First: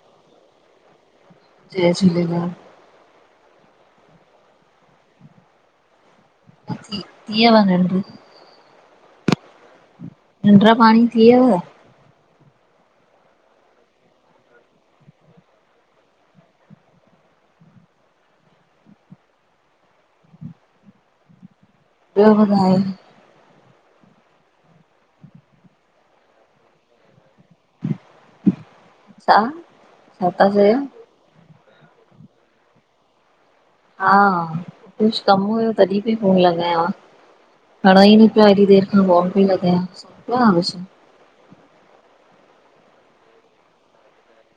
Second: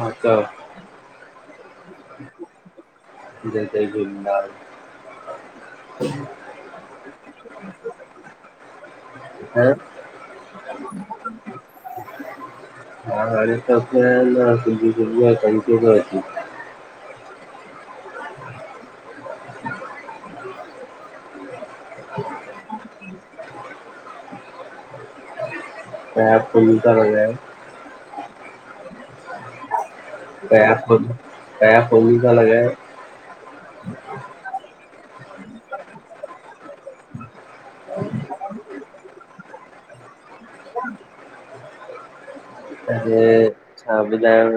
हा त जय झूलेलाल। जय जय झूलेलाल। [unintelligible] निंड पाणी थी वियव हम [unintelligible] ॿियो ॿुधायो? [unintelligible] छा? छा था चयो [unintelligible] हा कुछ कम हुयो, तॾहिं पयी फोन लॻायां। खणो ही नपया हेॾी देर खां फोन पयी लॻाया, सुम पया हो छा? अरे छा बुधायाव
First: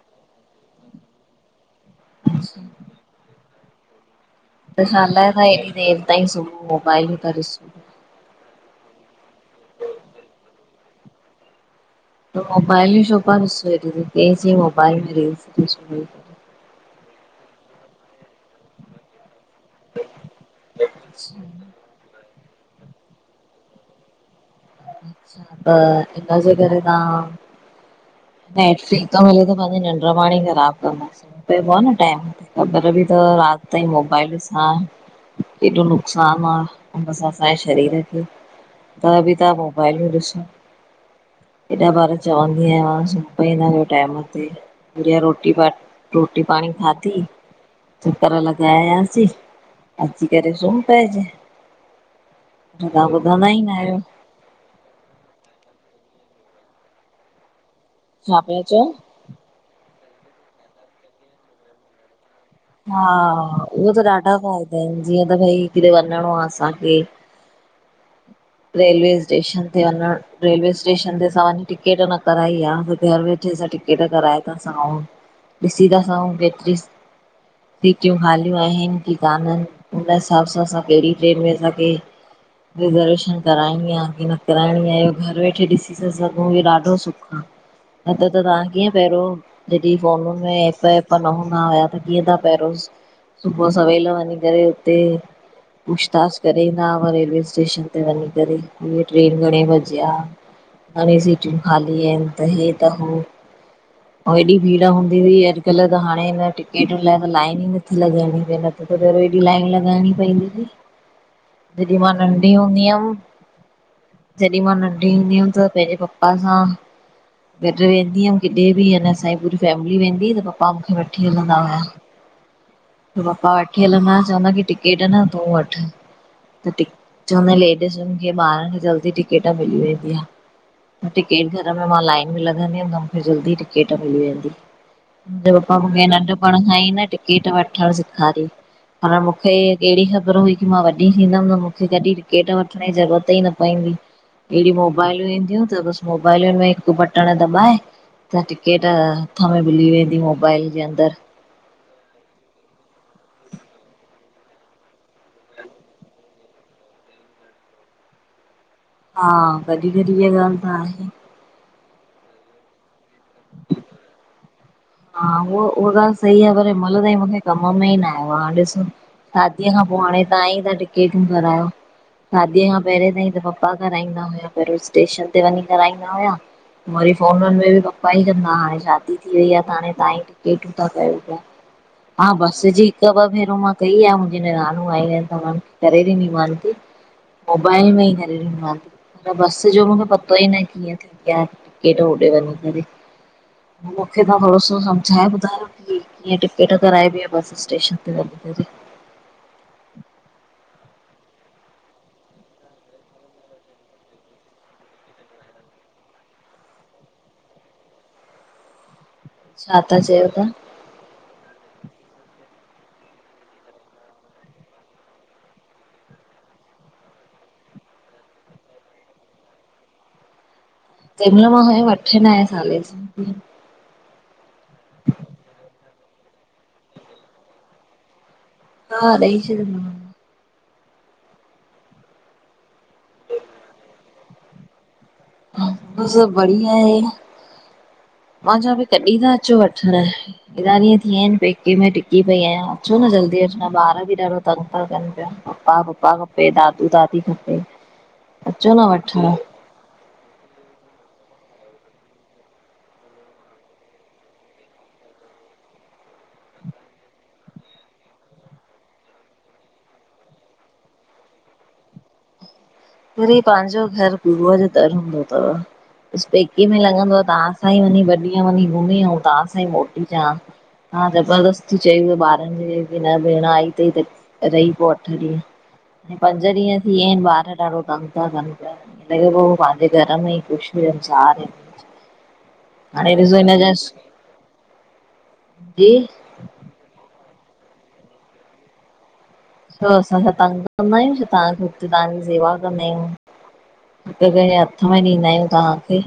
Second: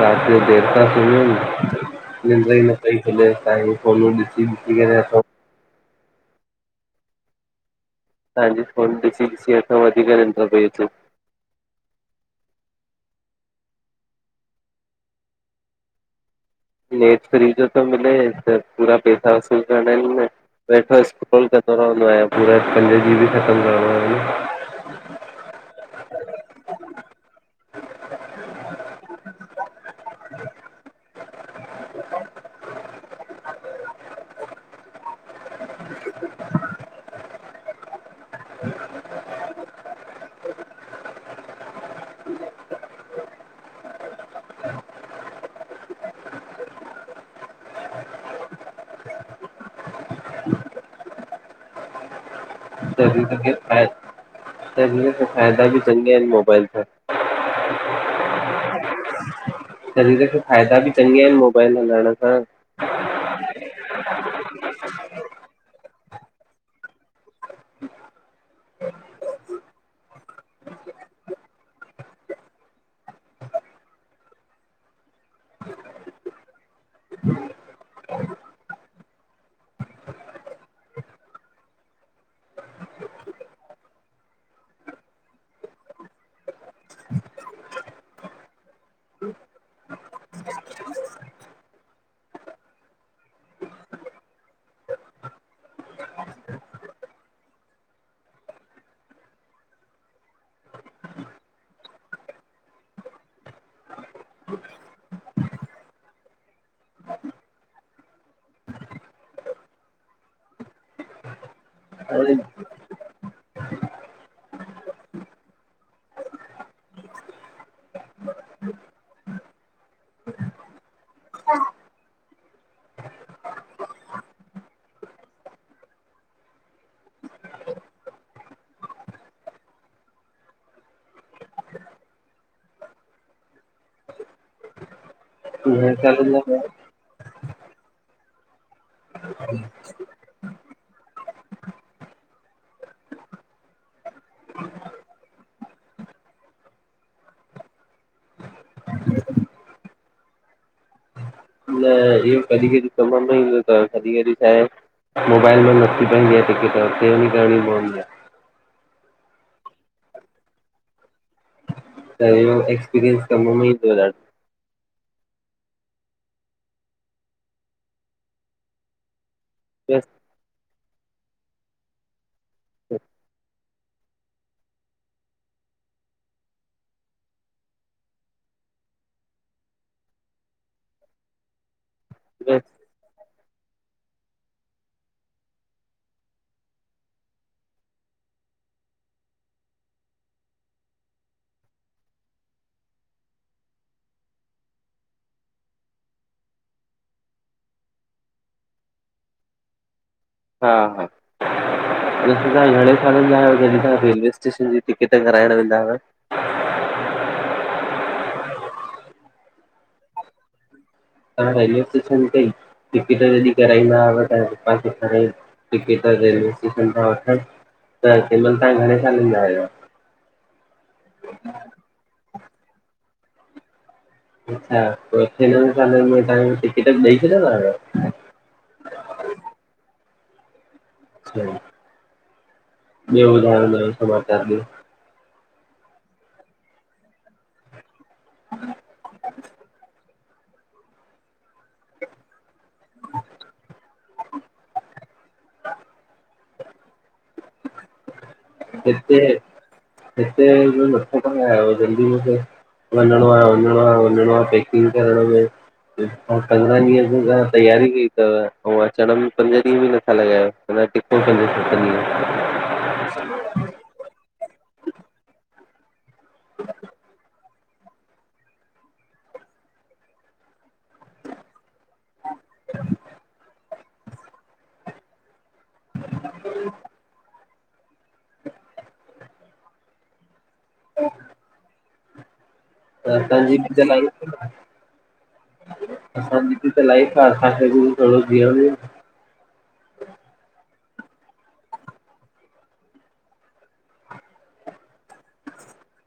रात जो देर सां सुमियो निन्ड् अच्छा ही न पई खुले साई फोन ॾिसी ॾिसी त करे छा असां लाए तवा हेएॾी देर ताईं सुबुह मोबाइलूं था ॾिसो? तव्हांजी फोन ॾिसी ॾिसी असां वधीक निंड्र पई अचे। मोबाइल्यू छो पया ॾिसो के चयइ मोबाइल र? नेट फ्री जो त मिले त पूरा पैस सा वसूल वठो अच्छा स्क्रोल कंदो रहंदो आया। पूरा पंज जीबी ख़तम करिणो हु अच्छा त हिनजे करे तव्हां नेट फ्री थो मिले त पंहिंजी निड्र पाणी ख़राब कंदास। पइबो आ न टाइम ते ख़बर बि थव रात ताईं मोबाइल ॾिसां एॾो नुक़सान आ बस असांजे शरीर खे ह त बि तहां मोबाइलु ॾिस एॾा ॿार चवंदी आहियां सुम पईन्दा कयो टाइम ते। गुडिया रोटी प रोटी पाणी खाधी? चकर लॻायासीं, अची करे सुूम् पइंजय। तहां तॾहिं ॿुधंदा ई न आहियो। त हिय त फाइदा बि चंगे आहिन मोबाइल ज छा पया चौ? शरीर खे फ़ाइदा बि चङा आहिनि मोबाइल हलाइण सां, हा उह त ॾाढा फ़ाइदा आहिनि जीअं त भई किॾे वञिणो आ असांखे, रेलवे स्टेशन ते वञण, रेलवे स्टेशन ते असां वञी, टिकेट न कराई आ हुते घर वेठे असां खे, टिकट कराए था सघऊं ॾिसी था सघऊ केतिरी, सीटयूं खालियूं आहिनि की काननि, हुन हिसाब सां असां कहिड़ी ट्रेन में असांखे रिजर्वेशन, कराइणी आ की न कराइणी आहे, इहो घरु वेठे ॾिसी था सघऊं इहो ॾाढो सुख, न त त तव्हां कीअं पहिरियों, जॾहिं फोन में एपएप न हूंदा हुया त कीअं ता पहिरो, सुबुह सवेल वञी करे उते, पूछ ताछ करे ईंदा हुआ रेलवे स्टेशन ते वञी, त हिय ट्रेन घणे बजे आ? घणी सीटियूं खाली त हे त हो, अऊं एॾी भीड़ हूंदी हुई, अॼुकल्ह त हाणे हिन टिकेटुनि लाइ त लाइन ई नथी लॻाइणी पए त, त पेरो एॾी लाइन लॻाइणी पवंदी हुई, जॾहिं मां हाणे नंढी हूंदी हुयमि। जॾहिं मां नंढी हूंदी हुअमि त पंहिंजे पप्पा सां गॾ वेंदी हुअमि किॾे बि अ न असांजी पूरी फैमिली वेंदी हुई, त पप्पा मूंखे वठी हलंदा हुआ। त पप्पा वठी हलंदा हा, चवंदा कि टिकेट न तूं वठ। त टि चवंदा हा लेडीजुनि खे ॿारनि खे जल्दी टिकेट मिली वेंदी आ। टिकेट घर में मां लाइन में लॻंदी हुअमि त मूंखे जल्दी टिकेट मिली वेंदी। मुंहिंजे पप्पा घणे मूंखे सालनि नंढपण खां ई न टिकेट वठण सेखारियो। पर मूंखे कहिड़ी ख़बर हुई की मां वॾी थींदमं त मूंखे कॾहिं टिकेट वठण जी ज़रूरत ई न पवंदी। अहिड़ी मोबाइलूं ईंदियूं त बस मोबाइलुनि में हिकु बटण दॿाए त टिकेट हथ में मिली वेंदी, मोबाइल जे अंदर। त इयो कॾी कॾी कमु में ईंदो तव, कॾी कॾी छाहे? मोबाइल में न थी पाइंदी आ टिकेट, उते‌ वञी करणी पवंदी आ। हा कॾी कॾी इहा ॻाल त आहे। त इहो एक्सपीरियंस कम मे ई थियो तस। हा उह उहा ॻाल्हि सही आ, पर हिमल ताईं मूंखे कम में ई न आयो आ हाणे ॾिसो। शादीअ खां पो ॾाढो हाणे तव्हां ई ता टिकेटूं करायो। शादीअ खां पहिरियोें ताईं त पप्पा कराईंदा हुया, पहिरियों स्टेशन ते वञी कराईंदा हुया। वरी फोनून में बी पप्पा ई कंदा हाणे शादी थी वई आ। हाणे तव्हां ई टिकेटूं ता कयो पिया। हा बस जी हिक ॿ भेर मां कई आ मुंहिंजी निणानूं आई आहिनि‌ त उननखे करे ॾिनी मान थी। मोबाइल में ई करे ॾिनी मान ती। त बस जो मूंखे पतो ई नाये कीअं थींदी आ, टिकेट होॾे वञी करे। मुंखे त थोड़ो सो सम्झाए ॿुधायो की कीअं टिकेट कराइबी आ बस स्टेशन ते वञी करे। हा -हा, तॾहिं तव्हां घणे सालन जा हुयव, जॾहिं तव्हां रेलवे स्टेशन जी टिकिट कराइण वेंदाव? छा था चयो तां? तां रेलवे स्टेशन तेई टिकट जॾीं कराईंदाव त तां केतिरे टिकट रेलवे स्टेशन था वठनि त कंहिं महिल तव्हां घणे सालनि जा आहियो [unintelligible] तंहिं महिल मां हूयम अठे नाएं साले जी। अच्छा पोइ त्हखे टिकट े छ न [inaudible] हा ॾई छॾयो मांन। ॿियो ॿुधायो नयो समचार ॿियो! बस बढ़िया आहे। मा चवां पई कॾहिं ता अचो वठणु? हेॾा ॾींहं थी विया आहिन पेके में टिकी पई आहियां। अचो न जल्दी अॼुकल ॿार बि ॾाढो तंग था कन पिया, पपा पप्पा खपे दादू दादी खपे। अचो न हिते, वठण। हिते मथो छो खायो हुअव, वञणो आ जल्दी मूंखे। वंञणो आ, वंञणो आ, वंञणो आ पैकिग करण में पंद्रहं ॾींहं वइ करे तैयारी कई अथव ऐं अचण में पंज ॾींहं बि नथा लॻायो। ट [inaudible] वरी ब पंहिंजो घर गुरू जो दर हूंदो थव, बस पेके में लॻंदो त्हां उतांई वंञी ॿ ॾींहं वंञी घुमी अंऊं तां सां ई मोटी अचां आं, तां ज़बरदस्ती चई त ॿार नंढिङी भेण आई थई त रही पोव अठ ॾींह। पंज ॾींहं थी वियाअंन ॿार ॾाढो तंग था कन पिया, लॻे पो पंहिंजे घर में ई उष्मनि सार [inaudible] त अंसांजी ॿ त लाइफ, जी असांजी त असांजी ॿ त लाईफ आ, असां खे ॿ थोङो जिअण ॾियो। छो असां छा तंग कंदा आहियूं छा तहांखे, हुते तहांजी सेवा कंदा आहियूं। हिकु हिकं शै हथ में ॾींदा आहियूं तहांखे।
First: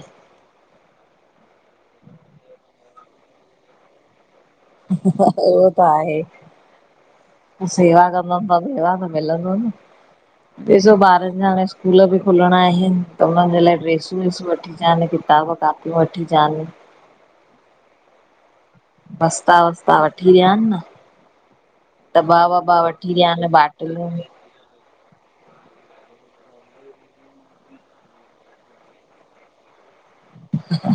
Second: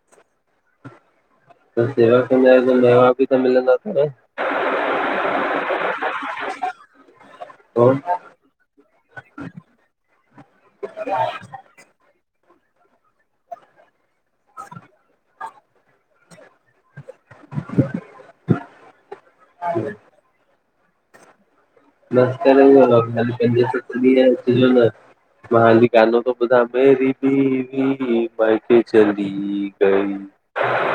त सेवा कंदा आहियो त मेवा बि त मिलंदा थव। उहो त आहे। सेवा कंदमि त मेवा त मिलंदो न, ॾिसो ॿारनि ज हाणे स्कूल ब़ि खुलणा आहिन तं हुननि जे लाए ड्रेसूं वेसूं वठी चान, किताब कॉपियूं वठी अचांन। [inaudible] बस्ता वस्ता वठी ॾियान न। दॿा मस्ती वॿा में रओ, वठी हाली ॾियानि पंज सत्त बाटलूं ॾींह अचजो न। मां अॼ गानो तो ॿुधां, मेेरी बीवी मायके चली गई।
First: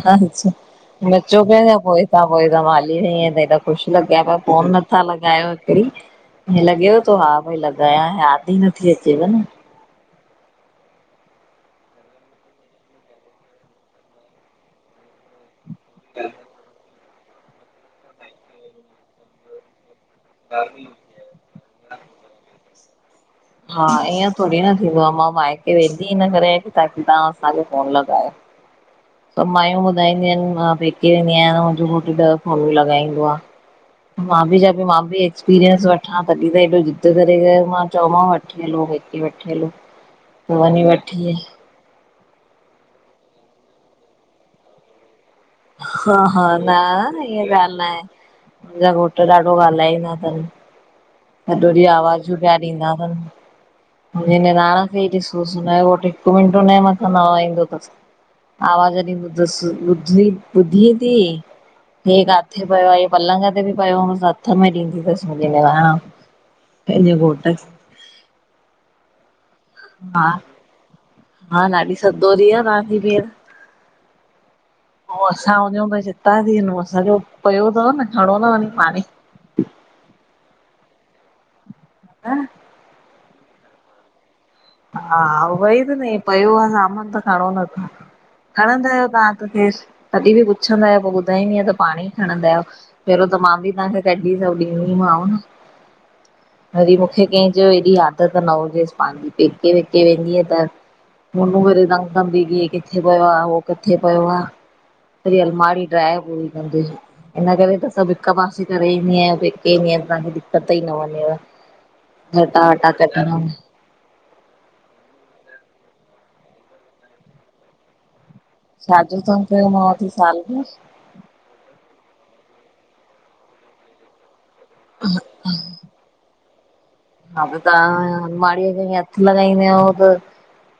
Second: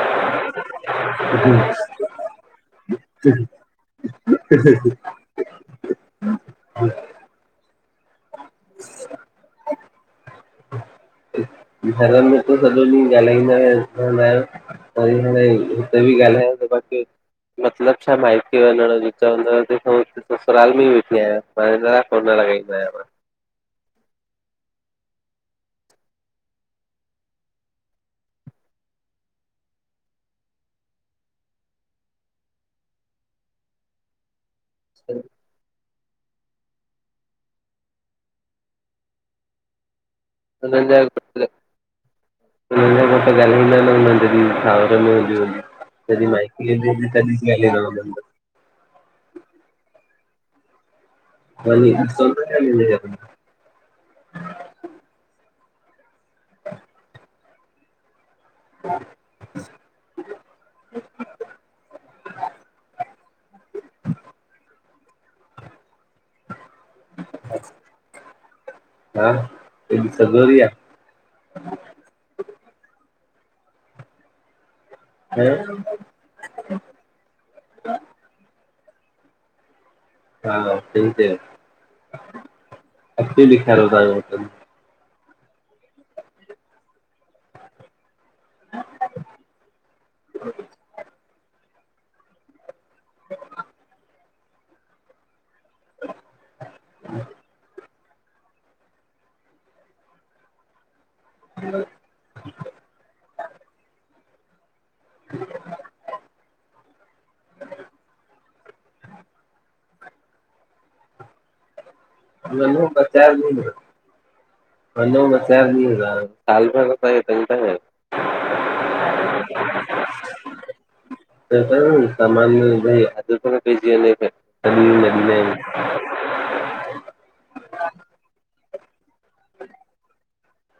हा [unintelligible] नचो पिया छा पोए तां, पोए तां, मां हली वई आंयां त हेॾा ख़ुश लॻिया प्या यो फोन नथा लॻायो। हिंअ लॻेव तो हा भई लॻायां, याद ई नथी अचेव न घर में त सॼो ॾींहुं ॻाल्हाईंदा रहंदा आहयो। ताई ह [unintelligible] हुत्ते ॿि ॻाल्हांया त बाकि मतलब छा मायके वंञण जो, त चंवंदव त वेठा हुज ससुराल में ई वेठी आहियां, मां हिन लाए फोन न लॻाईंदो आहियां मां हा, ईअं थोङी न थींदो आ, मां माइके वेंदी हिन करे आंयाकि ताकी तहां असांखे फ़ोन लॻायो। सब मायूं ॿुधाईंदियूं आहिन, मां पेके वेंदी आहयां मुंहिंजो घोटु ॾह फोनियूं लॻाईंदो आ। मां बि चयो कि मां बि एक्स एक्सपीरियंस वठां तॾहिं त हेॾो ज़िद्द करे करे मां चयो मांव वठी हलो हेॾै वठी हलो। वंञी हुननि जा वठी हुननि खां घटु ॻाल्हाईंदा न हुन ज सावर में हूंदियूं आहिन [unintelligible] हा- हा, न ईअ ॻाल न आहे, मुंहिंजा घोट ॾाढो ॻाल्हाइंदा थन। सॼो ॾींअ आवाजूं पिया ॾींदा थन। हूंदा मुंहिंजी निराण खे ई ॾिसोस, हुनजो घोट हिकु मिंन्ट उन जे मथां न हलाईंदो थस। आवाज ॾींदो थस, बुधी- बुधीं ती। हे काथे पयो आ, हे पलंग ते बि पयो हुंदो त हथ में ॾींदी थसि मुंहिंजी निरांण। पहिजें घोट खे हा केङी हा सदोरी आ। हा, ॾाढी सधोरी आ तव्हांजी भेण। पोइ आहे असां वञूं त छित्ता थी वञो, सॼो पियो तव न खणो न वञी पाणई हा, सही चए, अची ॾिखारो तव्हां हा, उअ ई त न पयो आ त सामान खणो नथा। खणंदा आहियो तव्हां त खेर, तॾहिं बि पुछंदा आहियो पो ॿुधाईंदीअ त पाणे ई खणंदा आहियो। पहिरियों त मां बि तव्हांखे कॾीं सब ॾिदीमांव न वरी मुखे कें चयो एॾी आदत न हुजेसि पांजी। पेके वेके वेंदी आ त फोनु करदाऊं। सब घीअ किथे पयो आ उहो किथे पयो आ? सॾी अलमारी ड्राइ हुई हिन करे त सभु हिकु पासे करे ईंदी आहियां। पेके वेंदी आयां त तव्हां खे दिक़्क़त त ई न वञेव। अट्टा वञो वट्टा कढणा। वनो ॿ चार ॾिअ ता, साल भर त असाखें तंग ता कयो। छाजो तगं कयो माओ अची साल में? [unintelligible] हा त तव्हां जी अलमड़ीअ खे हथ लॻाईंदीआंव त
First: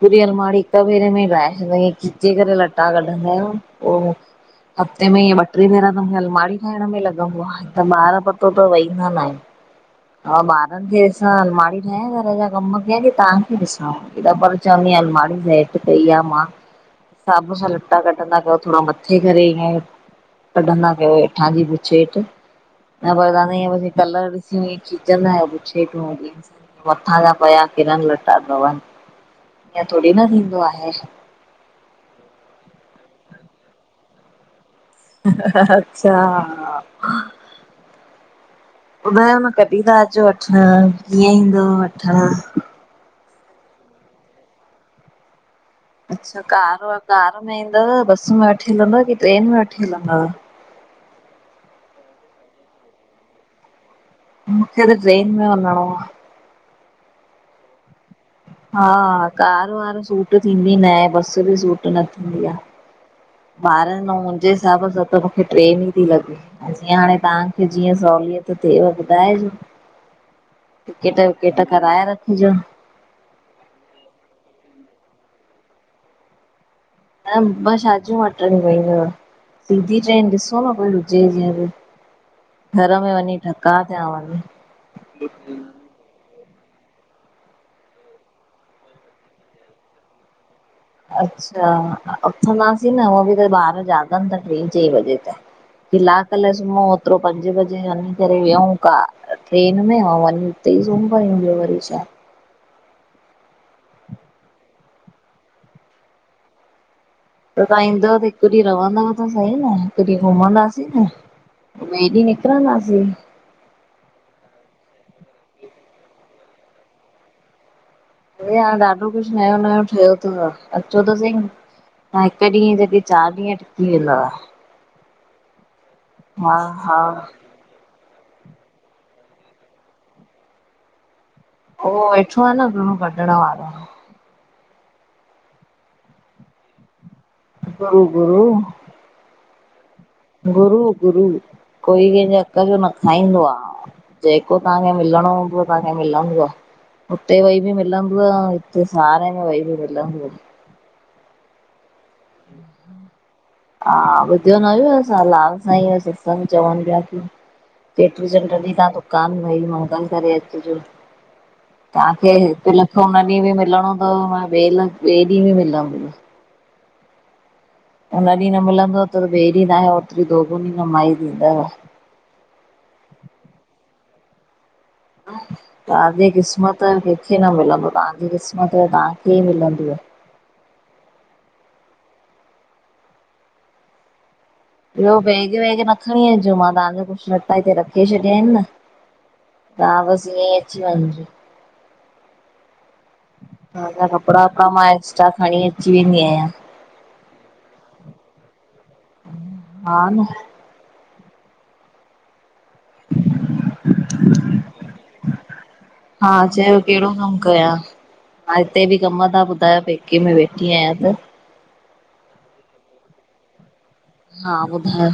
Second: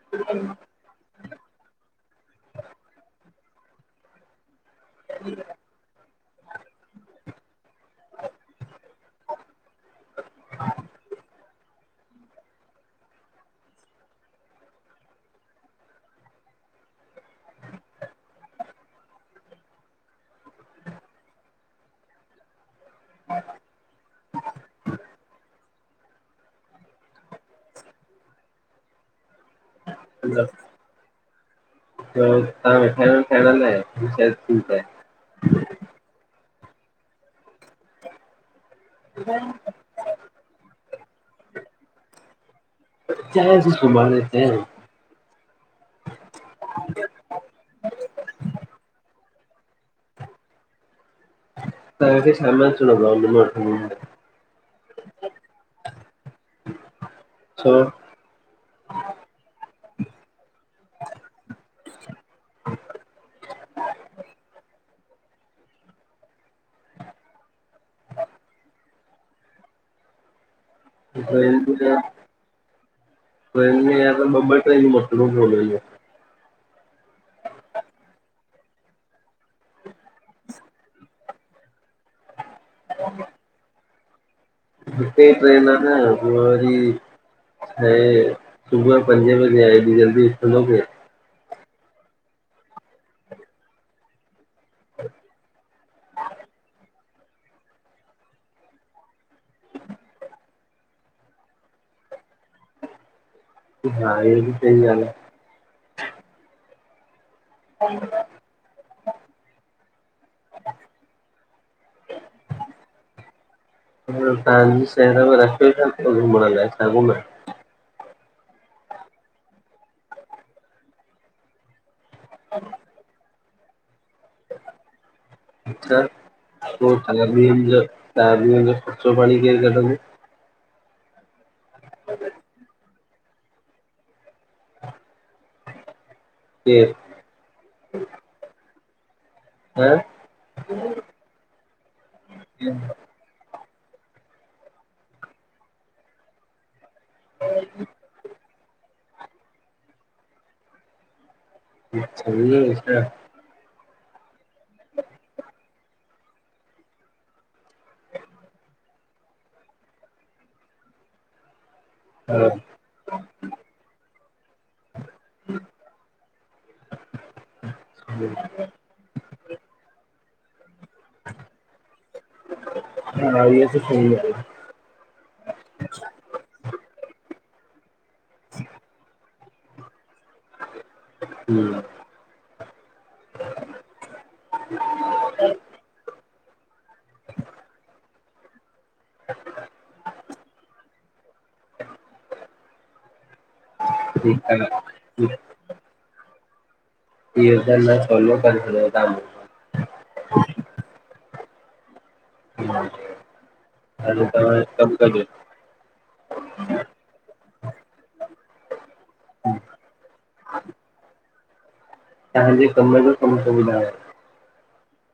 पूरी अलमारी [unintelligible] खिचे करे लटा कढंदा आहियो पो हफ़्ते में ईंअ ॿ ट्रे दफा मुखे अलमारी ठाइण में लॻंदो आ त ॿार पतो तओ वईंदा ना आहिनि। हा ॿारनि खे त अलमारी ठहियां, घर जा कम कया कि तव्हांखे ॾिसाओ। [unintelligible] अलमारी कई आ मां, हिसाब सां लटा कढंदा कयो थोड़ा मथे करे ईंअ कढंदा कयो हेठां जी बुशेट। न कलर ॾिसी खिंचंदा आयो कुछ हेठो खिचं, मथां जा पया केॾा लट्टा थव। ईअ थोड़ी न ॾींदा आहिनि थींदो आहे। तव्हां वेठा आहियो न ठाएण लाइ, [unintelligible] अच्छा, ॿुधाां न क कॾीं ता अचो वठणं कीअं ईंदव वठण? चयसीं सुब्हांणें अचैं? अच्छा कार कार में ईंदव बस में वठी हलंदव की ट्रेन में वठी हलंदव? तव्हांखे शामें अचणों तव उन मेल वठन्दो मां मुखे त ट्रेन में वंञिंणो आ। छो? हा कार वार सूट थींदी नाहे बस ॿि सूट न थींदी आ। ॿारनि अऊं मुंहिंजे हिसाब सां त मुखे ट्रेन ई ती लॻे। त जीअं हांणें तव्हांखे जीअं सहूलियत थियेव ॿुधाइजो। टिकेट विकेट ट्रेन कराए रखिजो। ट्रेन में या त ॿ ॿ ट्रेन्यूं मटणियूं पवंदियूं। न ॿ छाजियूं मटणियूं पईंदव? सिधी ट्रेन ॾिसो न कोई हुॼे ॼीअं ॿि। घर में वञीं ठका थियां वञी। हिकई ट्रेन आ न ब्यो वरी हे सुबुअ ॼो पंॼे बॼे आ हेॾी जल्दीं उथंदो केर? अच्छा उथंदासीं न हुंअ ॿि त ॿार जाॻनि ता ट्रीं चईं बजे ताईं। किलाक लाए सुम्हंउं ओतिरो पंजे ॿजे वंञीं करे वेहियंउ कार ट्रेन में हा वंञीं उतई सुम पयुं ॿियो वरी छा हा इह्यो ॿि सही आ न। त तहां ईंदव त हिकु ॾींहु रहंदव त सहीं न हिकु ॾींहु घुमंदासीं न पो ॿिये ॾींह निकिरंदासीं तहांजे शहर में रखियो छा थव घुमंण लाए, छा घुमा? अरे हांणें ॾाढो कुछु नयो -नयों ठहियो तव अचो त संईं तहां हिक ॾींहं जॻहिं चारि ॾींहं टिकी वेंदव अचछा हा हा पोइ तलर बि जो [unintelligible] चार ॾींहनि जो ख़र्चो पांणीं केरु कढंदो? उहो वेठो आ न गुरु कढंण वारो केरु? कुलगुरू त गुरू -गुरू कोई केंॼे हक जो न खांईंदो आ जेको तहांखे मिलणों हुंदुव तहांखे मिलंदुव हुते वेही ॿि मिलंदुव अंऊं हिते सावरे में वेही ॿि मिलंदुव अच्छा, ईंञ्हें छा? हा ॿुधियो न हुयुव छा लाल साईंय ॼो सत्संग चवनि पिया कि चेट्री चण्ड्र ॾिहिं तहां दुकानु भई मंगल करे अचिॼो तहांखे हिकु लखु उन्ह ॾींहुं ॿि मिलिणों तव उन ॿिए लख् ॿिए ॾींहुं ॿि मिलंदुव खाली जवाब उन्ह ॾींहुं न मिलंदुव तुर ॿिए ॾींहुं तहांखे ओतरी दोगुनी कमाई थींदव। हा इह्यो त सही ॻाल्हि। तहांजे क़िस्मत यो कंहिंखे न मिलंदो तहांजी क़िस्मत यो तहांखे ई मिलंदुव हम्म। ॿियो बैग वैग न खणीं अचिजो मां तहांजा कुछु लट्टा हिते रखे छॾिया हिनि न। तहां बस इंञेंई अची वंञ् ॼो खाली जवाब तव्हांजा कपिड़ा वपड़ा मां आहे एक्स्ट्रा खणीं अची वेंदी आहियां इह्यो कमु त सहुलो करे छॾियुव तहां मुंजो हा न। हा, हलो त हाणें कम कजे। हा चयो, केड़ो कम कयां? हा, हिते बि कम ता ॿुधायो, पेके में वेठी आयां त तहांजे कम जो कमु तो बुधायां हा, ॿुधायो